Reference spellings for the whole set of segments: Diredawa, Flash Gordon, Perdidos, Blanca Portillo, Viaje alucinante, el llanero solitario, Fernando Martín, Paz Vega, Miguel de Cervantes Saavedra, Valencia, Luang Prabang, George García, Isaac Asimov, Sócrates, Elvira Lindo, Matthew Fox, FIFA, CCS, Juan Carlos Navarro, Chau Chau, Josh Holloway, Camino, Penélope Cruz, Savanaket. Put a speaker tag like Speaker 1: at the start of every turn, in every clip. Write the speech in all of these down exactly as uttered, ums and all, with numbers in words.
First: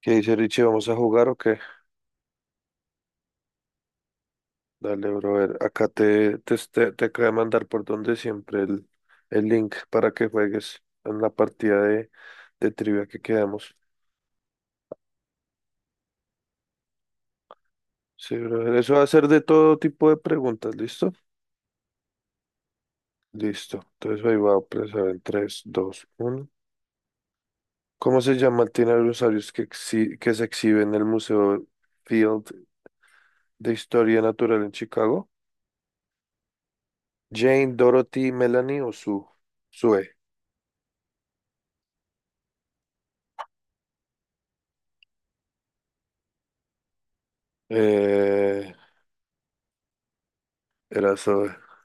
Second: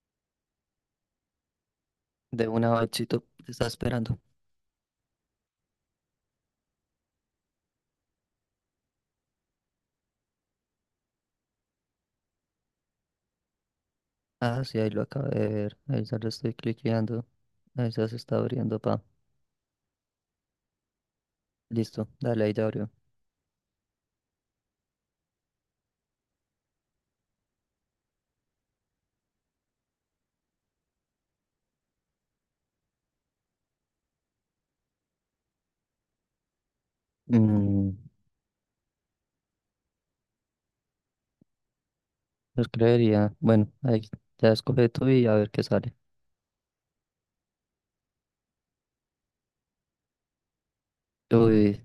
Speaker 1: ¿Qué dice Richie? ¿Vamos a jugar o qué?
Speaker 2: De una bachito te está esperando.
Speaker 1: Dale, brother. Acá te, te, te, te acabo de mandar por donde siempre el, el link para que juegues en la partida de, de trivia que quedamos.
Speaker 2: Ah, sí, ahí lo acabo de ver. Ahí ya lo estoy cliqueando. Ahí ya se
Speaker 1: Sí,
Speaker 2: está
Speaker 1: brother.
Speaker 2: abriendo,
Speaker 1: Eso va
Speaker 2: pa.
Speaker 1: a ser de todo tipo de preguntas, ¿listo?
Speaker 2: Listo, dale, ahí ya abrió.
Speaker 1: Listo. Entonces ahí va a empezar en tres, dos, uno. ¿Cómo se llama el dinosaurio que, exhi- que se exhibe en el Museo Field de Historia Natural en Chicago? ¿Jane,
Speaker 2: Mm,
Speaker 1: Dorothy, Melanie o Sue? Sue.
Speaker 2: los creería. Bueno, ahí ya escoge tú y a ver qué sale.
Speaker 1: Eh, Era Zoe.
Speaker 2: Uy,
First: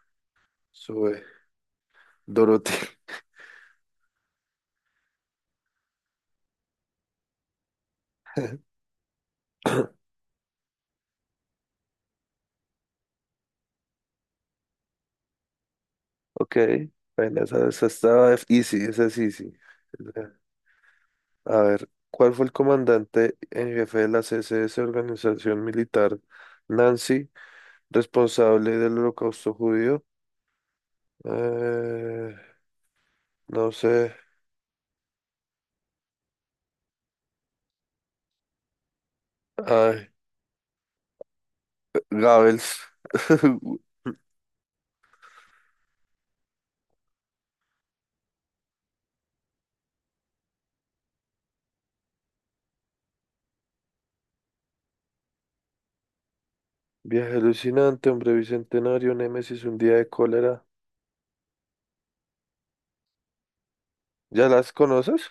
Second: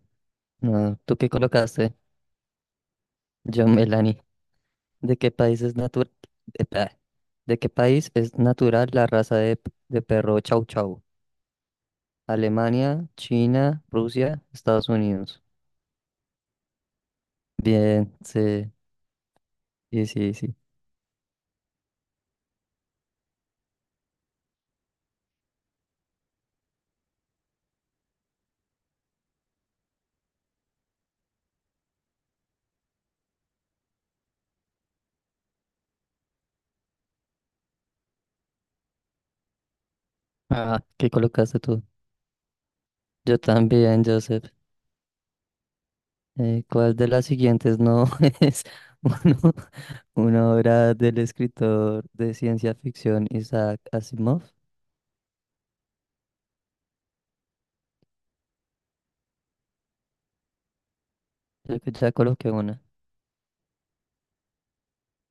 Speaker 2: no, ¿tú
Speaker 1: Sube.
Speaker 2: qué colocaste?
Speaker 1: Dorothy.
Speaker 2: Yo, Melanie. ¿De qué país es natural? ¿De qué país es natural la raza de, p- de perro Chau Chau? Alemania, China, Rusia, Estados Unidos.
Speaker 1: Ok. Bueno, esa, esa
Speaker 2: Bien,
Speaker 1: estaba
Speaker 2: sí,
Speaker 1: easy, esa es easy.
Speaker 2: sí,
Speaker 1: Esa, sí, sí.
Speaker 2: sí, sí.
Speaker 1: A ver, ¿cuál fue el comandante en jefe de la C C S, organización militar Nancy, responsable del holocausto judío? Eh, no sé. Ay,
Speaker 2: Ah, ¿qué colocaste tú?
Speaker 1: Goebbels.
Speaker 2: Yo también, Joseph. Eh, ¿cuál de las siguientes no es uno- una obra del escritor de ciencia ficción Isaac Asimov?
Speaker 1: Viaje alucinante, hombre bicentenario, Némesis, un día de cólera.
Speaker 2: Creo que ya coloqué una.
Speaker 1: ¿Ya las conoces?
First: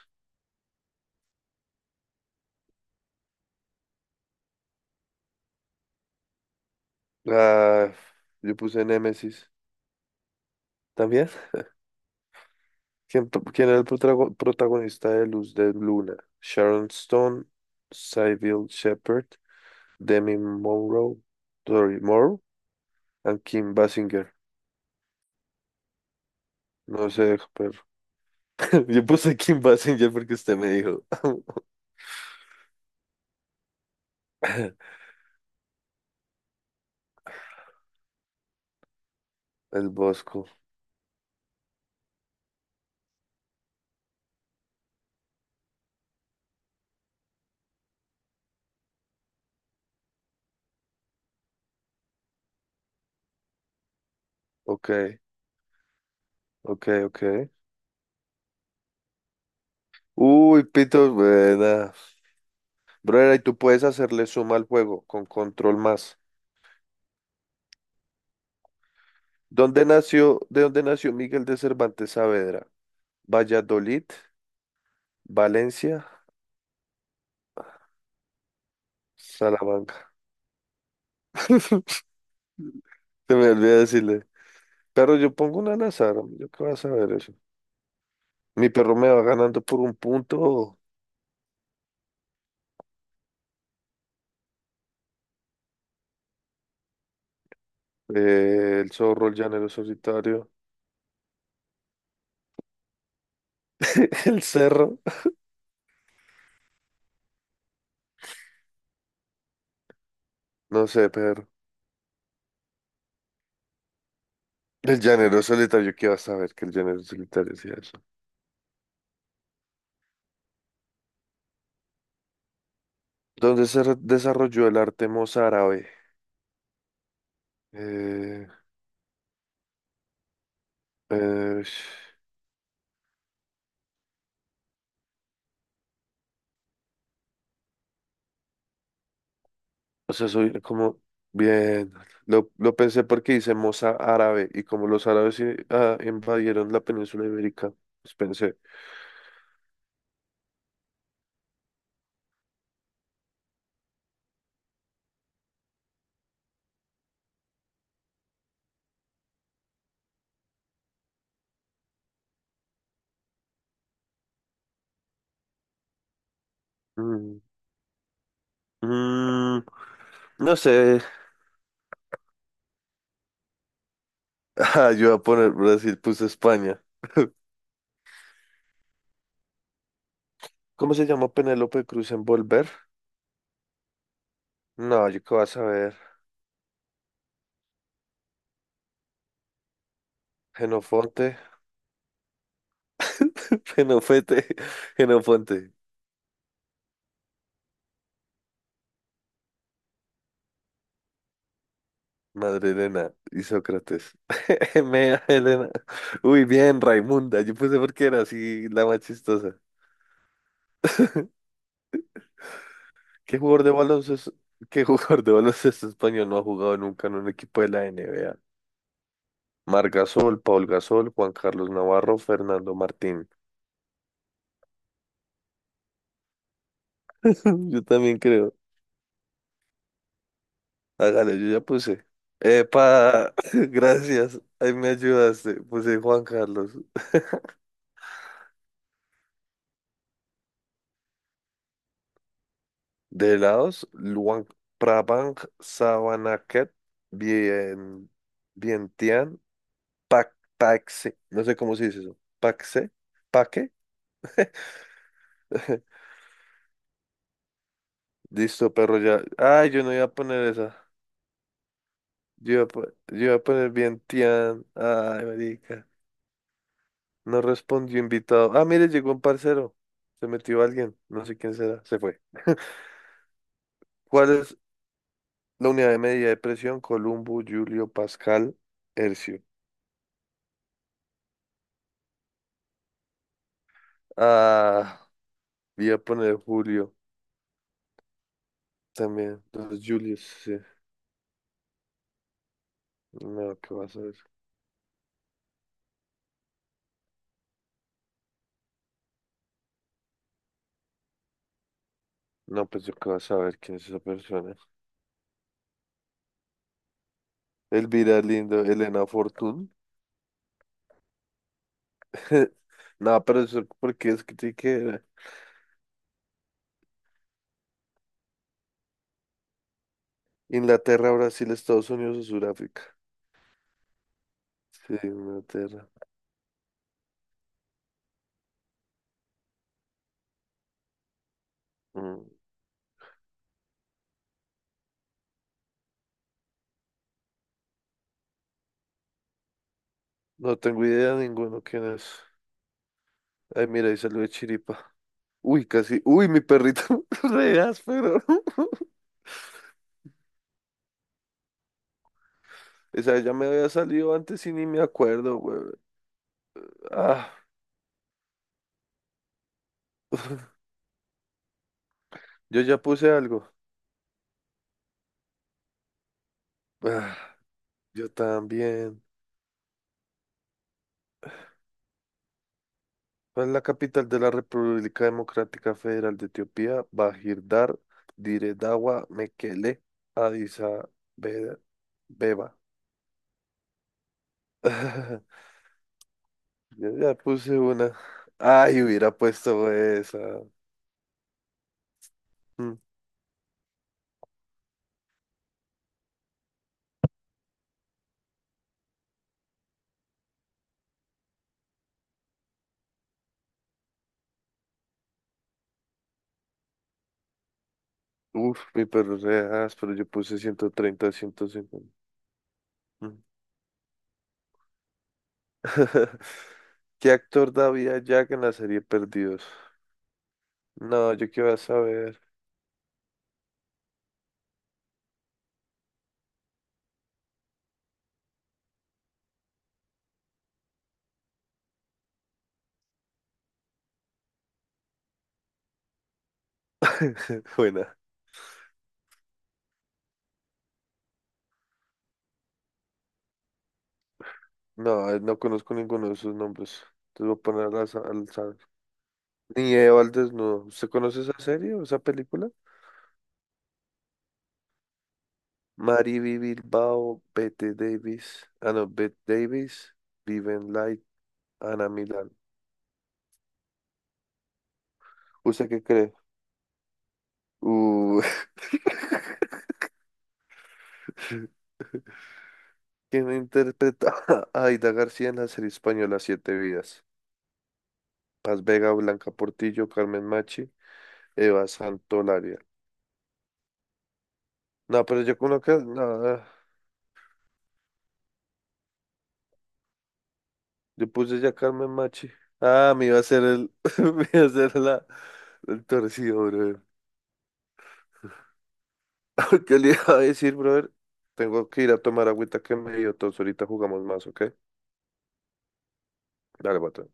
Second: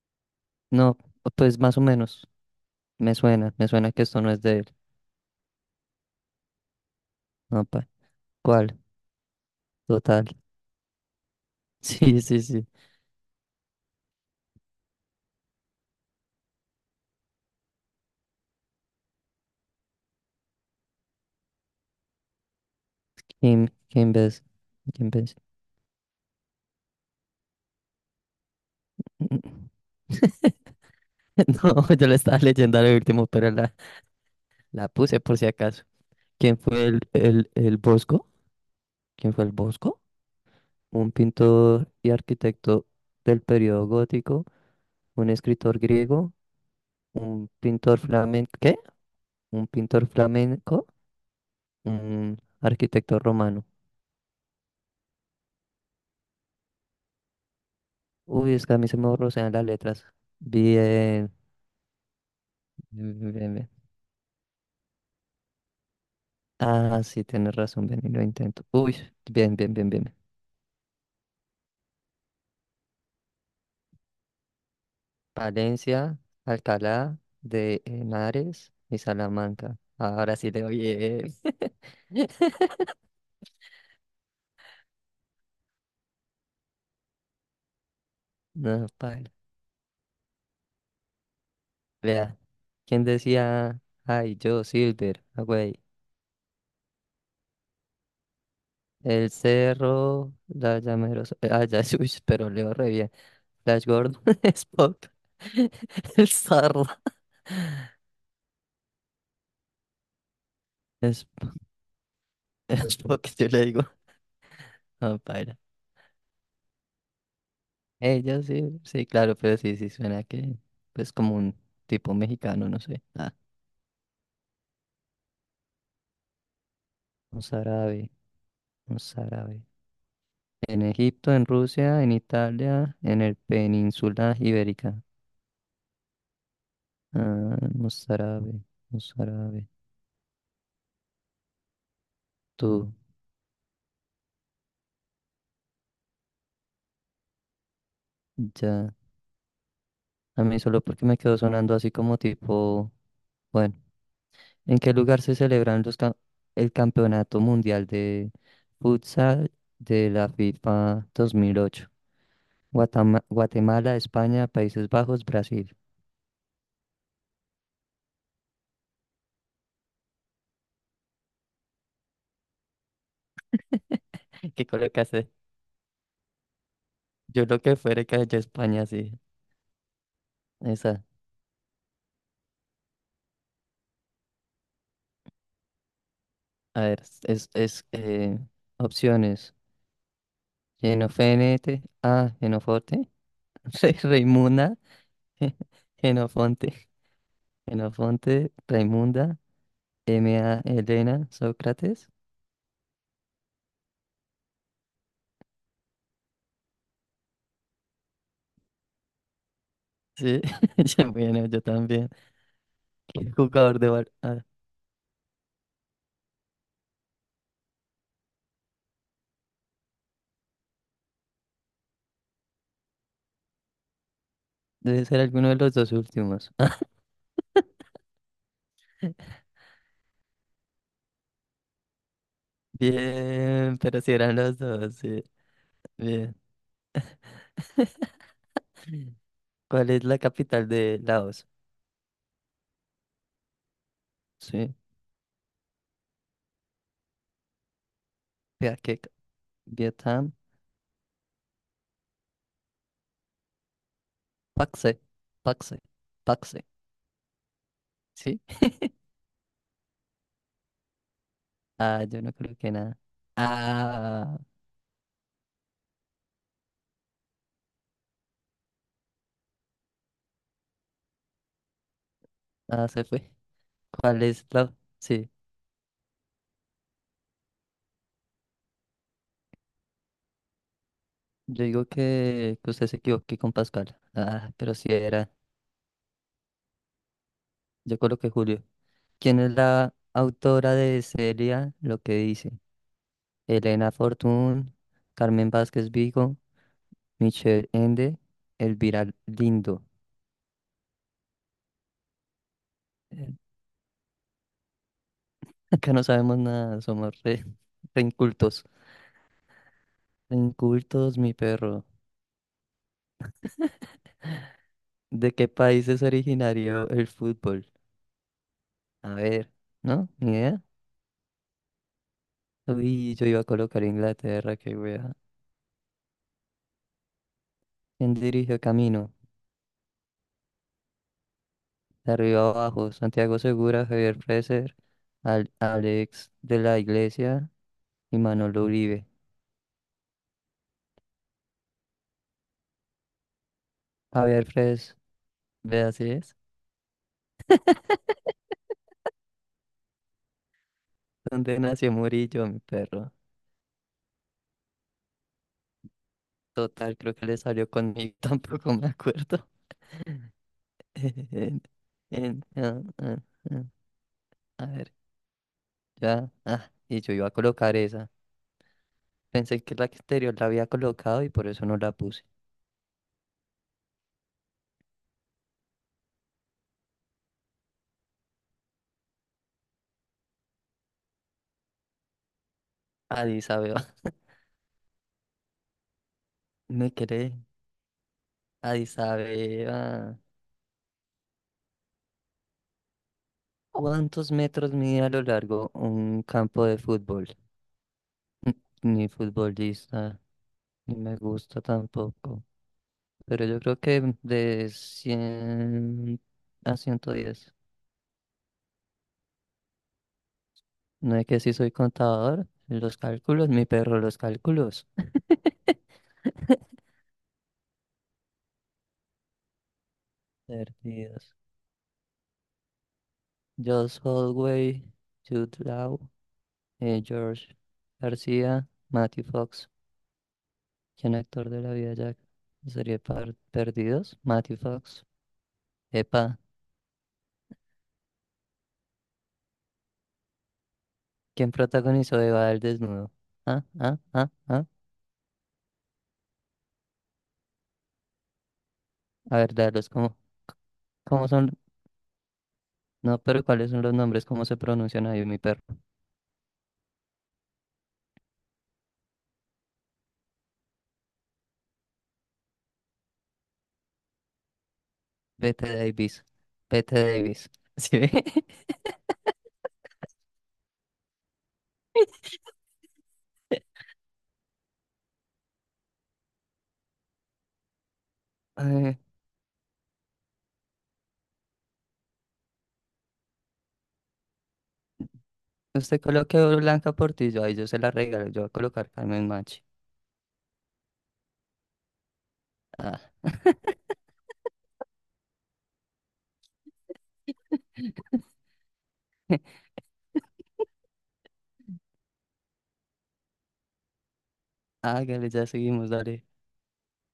Speaker 2: No, pues más o menos. Me suena, me suena que esto no es de él. No, pa.
Speaker 1: Ah, yo
Speaker 2: ¿Cuál?
Speaker 1: puse Némesis.
Speaker 2: Total.
Speaker 1: ¿También?
Speaker 2: Sí, sí, sí.
Speaker 1: ¿Quién, to- ¿quién era el protago- protagonista de Luz de Luna? Sharon Stone, Sybil Shepherd, Demi Monroe, Dori Moore y
Speaker 2: Kim,
Speaker 1: Kim
Speaker 2: Kim
Speaker 1: Basinger.
Speaker 2: Bes- Kim Bes-
Speaker 1: No sé, pero yo puse Kim Basinger porque usted me dijo.
Speaker 2: No, yo la estaba leyendo al último, pero la, la puse por si acaso. ¿Quién fue el, el, el Bosco? ¿Quién fue el
Speaker 1: El
Speaker 2: Bosco?
Speaker 1: Bosco.
Speaker 2: Un pintor y arquitecto del periodo gótico, un escritor griego, un pintor flamenco, ¿qué? Un pintor flamenco, un arquitecto romano.
Speaker 1: Ok, ok, ok.
Speaker 2: Uy, es que a mí se me borrosean las letras.
Speaker 1: Uy, pitos,
Speaker 2: Bien,
Speaker 1: buena.
Speaker 2: bien, bien.
Speaker 1: Brother, y tú
Speaker 2: bien.
Speaker 1: puedes hacerle suma al juego con control más.
Speaker 2: Ah, sí, tienes razón, ven y lo intento. Uy, bien, bien,
Speaker 1: ¿Dónde
Speaker 2: bien, bien.
Speaker 1: nació, ¿de dónde nació Miguel de Cervantes Saavedra? Valladolid, Valencia.
Speaker 2: Palencia, Alcalá de Henares y Salamanca.
Speaker 1: Salamanca.
Speaker 2: Ahora sí le doy.
Speaker 1: Se me olvidó decirle. Pero yo pongo una al azar, hombre, ¿yo qué vas a ver eso? Mi
Speaker 2: No,
Speaker 1: perro me va
Speaker 2: paila.
Speaker 1: ganando por un punto.
Speaker 2: Vea, ¿quién decía? Ay, yo, Silver, ah, güey.
Speaker 1: Eh, el zorro,
Speaker 2: El
Speaker 1: el llanero
Speaker 2: cerro,
Speaker 1: solitario.
Speaker 2: la llamerosa. Ah, ya, uy, pero leo re bien. Flash Gordon,
Speaker 1: El cerro.
Speaker 2: Spock, el zorro.
Speaker 1: No sé,
Speaker 2: Es,
Speaker 1: perro.
Speaker 2: Spock, yo le digo.
Speaker 1: El
Speaker 2: No,
Speaker 1: llanero
Speaker 2: paila.
Speaker 1: solitario, ¿qué vas a ver que el llanero solitario hacía eso?
Speaker 2: Ella sí, sí, claro, pero sí, sí suena que, pues, como un tipo mexicano, no sé. Ah,
Speaker 1: ¿Dónde se re- desarrolló el arte mozárabe?
Speaker 2: un árabe,
Speaker 1: Eh,
Speaker 2: un árabe. En Egipto, en
Speaker 1: eh,
Speaker 2: Rusia, en Italia, en el península ibérica. Ah, un árabe, un árabe.
Speaker 1: O sea, soy como bien. Lo, lo
Speaker 2: Tú,
Speaker 1: pensé porque hice moza árabe y como los árabes eh, ah, invadieron la península ibérica, pues pensé,
Speaker 2: ya. A mí solo porque me quedó sonando así como tipo, bueno, ¿en qué lugar se celebran los cam- el Campeonato Mundial de Futsal de la FIFA dos mil ocho? Guatama- Guatemala, España, Países Bajos, Brasil.
Speaker 1: mm, mm, no sé.
Speaker 2: ¿Qué
Speaker 1: Ah, yo voy a
Speaker 2: colocaste?
Speaker 1: poner Brasil, puse España.
Speaker 2: Yo lo que fuera que haya España, sí.
Speaker 1: ¿Cómo se
Speaker 2: Esa.
Speaker 1: llama Penélope Cruz en Volver? No, yo qué vas a ver.
Speaker 2: A ver, es, es eh, opciones.
Speaker 1: Genofonte,
Speaker 2: Genofenete, ah, Genofonte. Genoforte,
Speaker 1: Genofete,
Speaker 2: Raimunda,
Speaker 1: Genofonte,
Speaker 2: Genofonte, Genofonte, Raimunda. M A. Elena Sócrates.
Speaker 1: Madre Elena y Sócrates. Mea Elena. Uy, bien, Raimunda. Yo puse porque era así la más chistosa.
Speaker 2: Sí, yo, bueno, yo también. ¿Qué
Speaker 1: ¿Qué jugador de
Speaker 2: jugador de bar?
Speaker 1: baloncesto,
Speaker 2: Ah,
Speaker 1: ¿Qué jugador de baloncesto español no ha jugado nunca en un equipo de la N B A? Marc Gasol, Paul Gasol, Juan Carlos Navarro, Fernando Martín.
Speaker 2: debe ser alguno de los dos últimos.
Speaker 1: Yo también creo. Hágale, yo ya puse. Epa,
Speaker 2: Bien, pero si eran
Speaker 1: gracias.
Speaker 2: los
Speaker 1: Ahí me
Speaker 2: dos, sí.
Speaker 1: ayudaste. Puse Juan
Speaker 2: Bien.
Speaker 1: Carlos.
Speaker 2: ¿Cuál es la capital de Laos?
Speaker 1: De Laos, Luang
Speaker 2: Sí.
Speaker 1: Prabang Savanaket, bien,
Speaker 2: Viaquec,
Speaker 1: Vientiane,
Speaker 2: Vietnam,
Speaker 1: Pac, Pacse. No sé cómo se dice eso. Paxe, Paque.
Speaker 2: Paxe, Paxe, Paxe. Sí.
Speaker 1: Listo, perro, ya. Ay, yo no iba a poner esa.
Speaker 2: Ah, yo no
Speaker 1: Yo
Speaker 2: creo
Speaker 1: iba a,
Speaker 2: que
Speaker 1: po-
Speaker 2: nada.
Speaker 1: yo iba a poner bien
Speaker 2: Ah,
Speaker 1: Tian. Ay, marica. No respondió invitado. Ah, mire, llegó un parcero. Se metió alguien. No sé quién será. Se fue.
Speaker 2: ah, se fue. ¿Cuál
Speaker 1: ¿Cuál
Speaker 2: es
Speaker 1: es
Speaker 2: la? Sí.
Speaker 1: la unidad de medida de presión? Columbo, Julio, Pascal, Hercio.
Speaker 2: Yo digo que, que usted se equivoque con Pascual. Ah, pero si
Speaker 1: Ah,
Speaker 2: era.
Speaker 1: voy a poner Julio
Speaker 2: Yo coloqué Julio. ¿Quién
Speaker 1: también.
Speaker 2: es
Speaker 1: Los
Speaker 2: la
Speaker 1: Julios sí.
Speaker 2: autora de Celia? Lo que dice.
Speaker 1: No, ¿qué
Speaker 2: Elena
Speaker 1: vas a ver?
Speaker 2: Fortún, Carmen Vázquez Vigo, Michelle Ende, Elvira Lindo.
Speaker 1: No, pues yo qué vas
Speaker 2: Eh,
Speaker 1: a ver quién es esa persona.
Speaker 2: Acá no sabemos nada, somos re, re
Speaker 1: Elvira Lindo,
Speaker 2: incultos.
Speaker 1: Elena Fortún.
Speaker 2: Re incultos, mi perro.
Speaker 1: No, pero eso porque es que tiene que
Speaker 2: ¿De qué país es originario el fútbol? A ver, ¿no? ¿Ni idea?
Speaker 1: Inglaterra, Brasil, Estados Unidos o Sudáfrica.
Speaker 2: Uy, yo iba a colocar Inglaterra, qué
Speaker 1: Sí,
Speaker 2: wea.
Speaker 1: Inglaterra.
Speaker 2: ¿Quién dirigió Camino? De
Speaker 1: Mm,
Speaker 2: arriba abajo, Santiago Segura, Javier Freser, Al- Alex de la Iglesia y Manolo Uribe.
Speaker 1: no tengo idea de ninguno quién es. Ay, mira, ahí salió
Speaker 2: A
Speaker 1: de
Speaker 2: ver,
Speaker 1: Chiripa.
Speaker 2: Fres,
Speaker 1: Uy,
Speaker 2: ve
Speaker 1: casi.
Speaker 2: así
Speaker 1: Uy,
Speaker 2: es.
Speaker 1: mi perrito. Re áspero.
Speaker 2: ¿Dónde nació Murillo, mi perro?
Speaker 1: Esa ya me había salido antes y ni me acuerdo, güey.
Speaker 2: Total, creo que
Speaker 1: Ah,
Speaker 2: le salió conmigo, tampoco me acuerdo. En- en-
Speaker 1: yo ya
Speaker 2: ah,
Speaker 1: puse
Speaker 2: ah,
Speaker 1: algo.
Speaker 2: ah. A ver, ya. Ah, y yo
Speaker 1: Ah,
Speaker 2: iba a colocar
Speaker 1: yo
Speaker 2: esa.
Speaker 1: también.
Speaker 2: Pensé que la exterior la había colocado y por eso no la puse.
Speaker 1: ¿Cuál es la capital de la República Democrática Federal de Etiopía? Bahirdar, Diredawa, Mekele, Addis Abe- Beba.
Speaker 2: Addis Abeba.
Speaker 1: Yo
Speaker 2: Me
Speaker 1: ya
Speaker 2: quedé.
Speaker 1: puse una. Ay,
Speaker 2: Addis
Speaker 1: hubiera puesto esa.
Speaker 2: Abeba.
Speaker 1: Mm.
Speaker 2: ¿Cuántos metros mide a lo largo un campo de fútbol? Ni futbolista, ni me gusta tampoco, pero yo creo que de cien a ciento diez.
Speaker 1: Uf, mi perro se dejas, pero yo puse ciento treinta,
Speaker 2: No, es que si soy
Speaker 1: ciento cincuenta.
Speaker 2: contador, los
Speaker 1: Mm.
Speaker 2: cálculos, mi perro, los cálculos.
Speaker 1: ¿Qué actor da vida a Jack en la serie Perdidos? No, yo
Speaker 2: Perdidos.
Speaker 1: qué voy a saber.
Speaker 2: Josh Holloway, Jude Law, eh, George García, Matthew Fox. ¿Quién actor de la vida Jack? Sería par- Perdidos, Matthew Fox. Epa,
Speaker 1: Buena.
Speaker 2: ¿quién protagonizó Eva el desnudo? Ah, ah, ah, ah.
Speaker 1: No, eh, no conozco ninguno de sus nombres. Entonces voy a poner al, za- al azar.
Speaker 2: A ver,
Speaker 1: Ni
Speaker 2: darlos,
Speaker 1: Eva al
Speaker 2: ¿cómo,
Speaker 1: desnudo. ¿Usted conoce
Speaker 2: ¿cómo
Speaker 1: esa
Speaker 2: son?
Speaker 1: serie o esa película?
Speaker 2: No, pero ¿cuáles son los nombres? ¿Cómo se pronuncian ahí, mi perro?
Speaker 1: Mariby Bilbao, Bette Davis. Ah, no, Bette Davis, Viven Light, Ana Milán.
Speaker 2: Bette
Speaker 1: ¿Usted qué cree?
Speaker 2: Davis. Bette Davis. ¿Sí
Speaker 1: Uh,
Speaker 2: ve?
Speaker 1: ¿quién interpreta a Aida García en la serie española Siete Vidas? Paz Vega,
Speaker 2: Eh,
Speaker 1: Blanca Portillo, Carmen Machi, Eva Santolaria. No, pero yo con lo que...
Speaker 2: usted coloque
Speaker 1: No,
Speaker 2: Blanca Portillo. Ahí yo se la regalo. Yo voy a colocar Carmen Machi.
Speaker 1: yo puse ya Carmen Machi. Ah, me
Speaker 2: Ah,
Speaker 1: iba a hacer el... me iba a hacer la... el torcido, brother. ¿Qué le iba a decir, brother? Tengo que ir a tomar agüita que me dio tos. Ahorita jugamos más, ¿ok?
Speaker 2: hágale, ya seguimos, dale.
Speaker 1: Dale, bota.